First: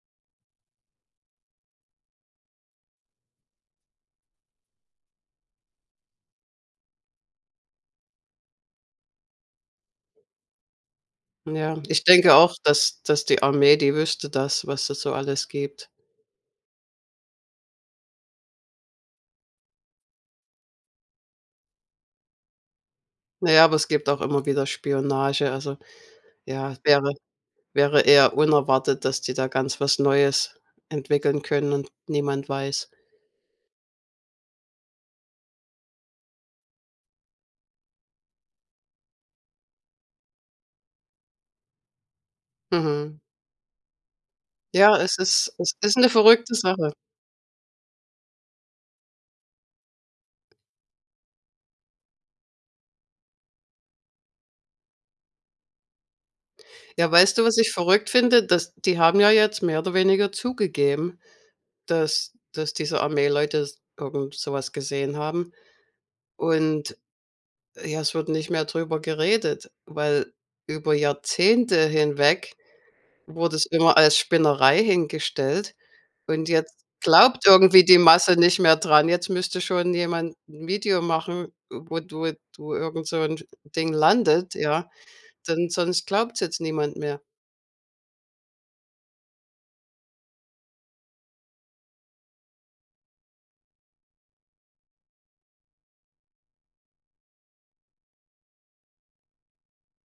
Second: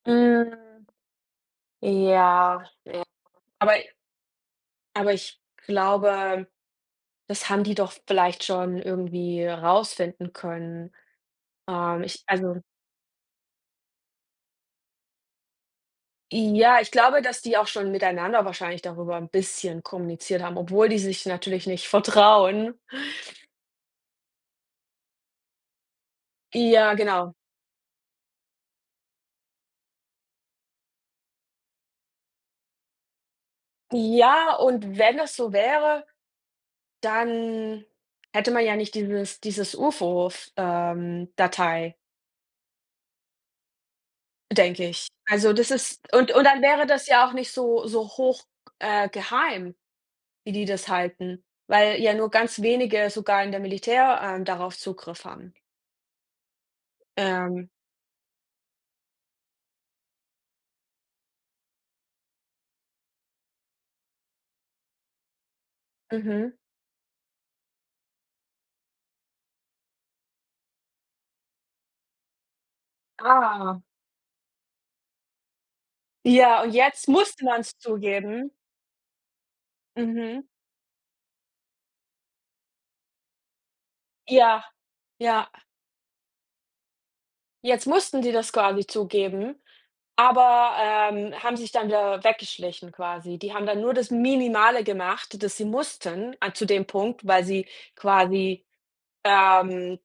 Hm, ja, ja. Aber aber ich glaube, das haben die doch vielleicht schon irgendwie rausfinden können. Ja, Ähm, ich ich denke auch, also dass dass die Armee, die wüsste das, was es so alles gibt. Ja, ich glaube, dass die auch schon miteinander wahrscheinlich darüber 'n bisschen kommuniziert haben, obwohl die sich natürlich nicht vertrauen. Na ja, aber es gibt auch immer wieder Spionage, also ja, es Ja, wäre genau. wäre eher unerwartet, dass die da ganz was Neues entwickeln können und niemand weiß. Ja, und wenn es so wäre, dann hätte man ja nicht dieses dieses UFO f ähm, Datei. Mhm. Denke Ja, ich. es ist Also das es ist ist 'ne und und verrückte dann wäre Sache. das ja auch nicht so so hoch, g äh, geheim, wie die das halten, weil ja nur ganz wenige sogar in der Militär, ähm, darauf Zugriff haben. Ja, weißt du, was Ähm ich verrückt finde? Dass die haben ja jetzt mehr oder weniger zugegeben, dass dass diese Armeeleute s irgend so was gesehen haben Mhm. und, ja, es wird nicht mehr drüber geredet, weil über Jahrzehnte hinweg wurde es Ah. immer als Spinnerei hingestellt. Und Ja und jetzt jetzt glaubt musste man's irgendwie die Masse zugeben. nicht mehr dran. Jetzt müsste schon jemand Mhm. 'n Video machen, wo du wo du irgend so 'n D Ding landet, Ja, ja, ja. denn sonst glaubt's jetzt niemand mehr. Jetzt mussten die das quasi zugeben, aber, ähm, haben sich dann wieder weggeschlichen quasi. Die haben dann nur das Minimale gemacht, das sie mussten a zu dem Punkt, weil sie quasi, ähm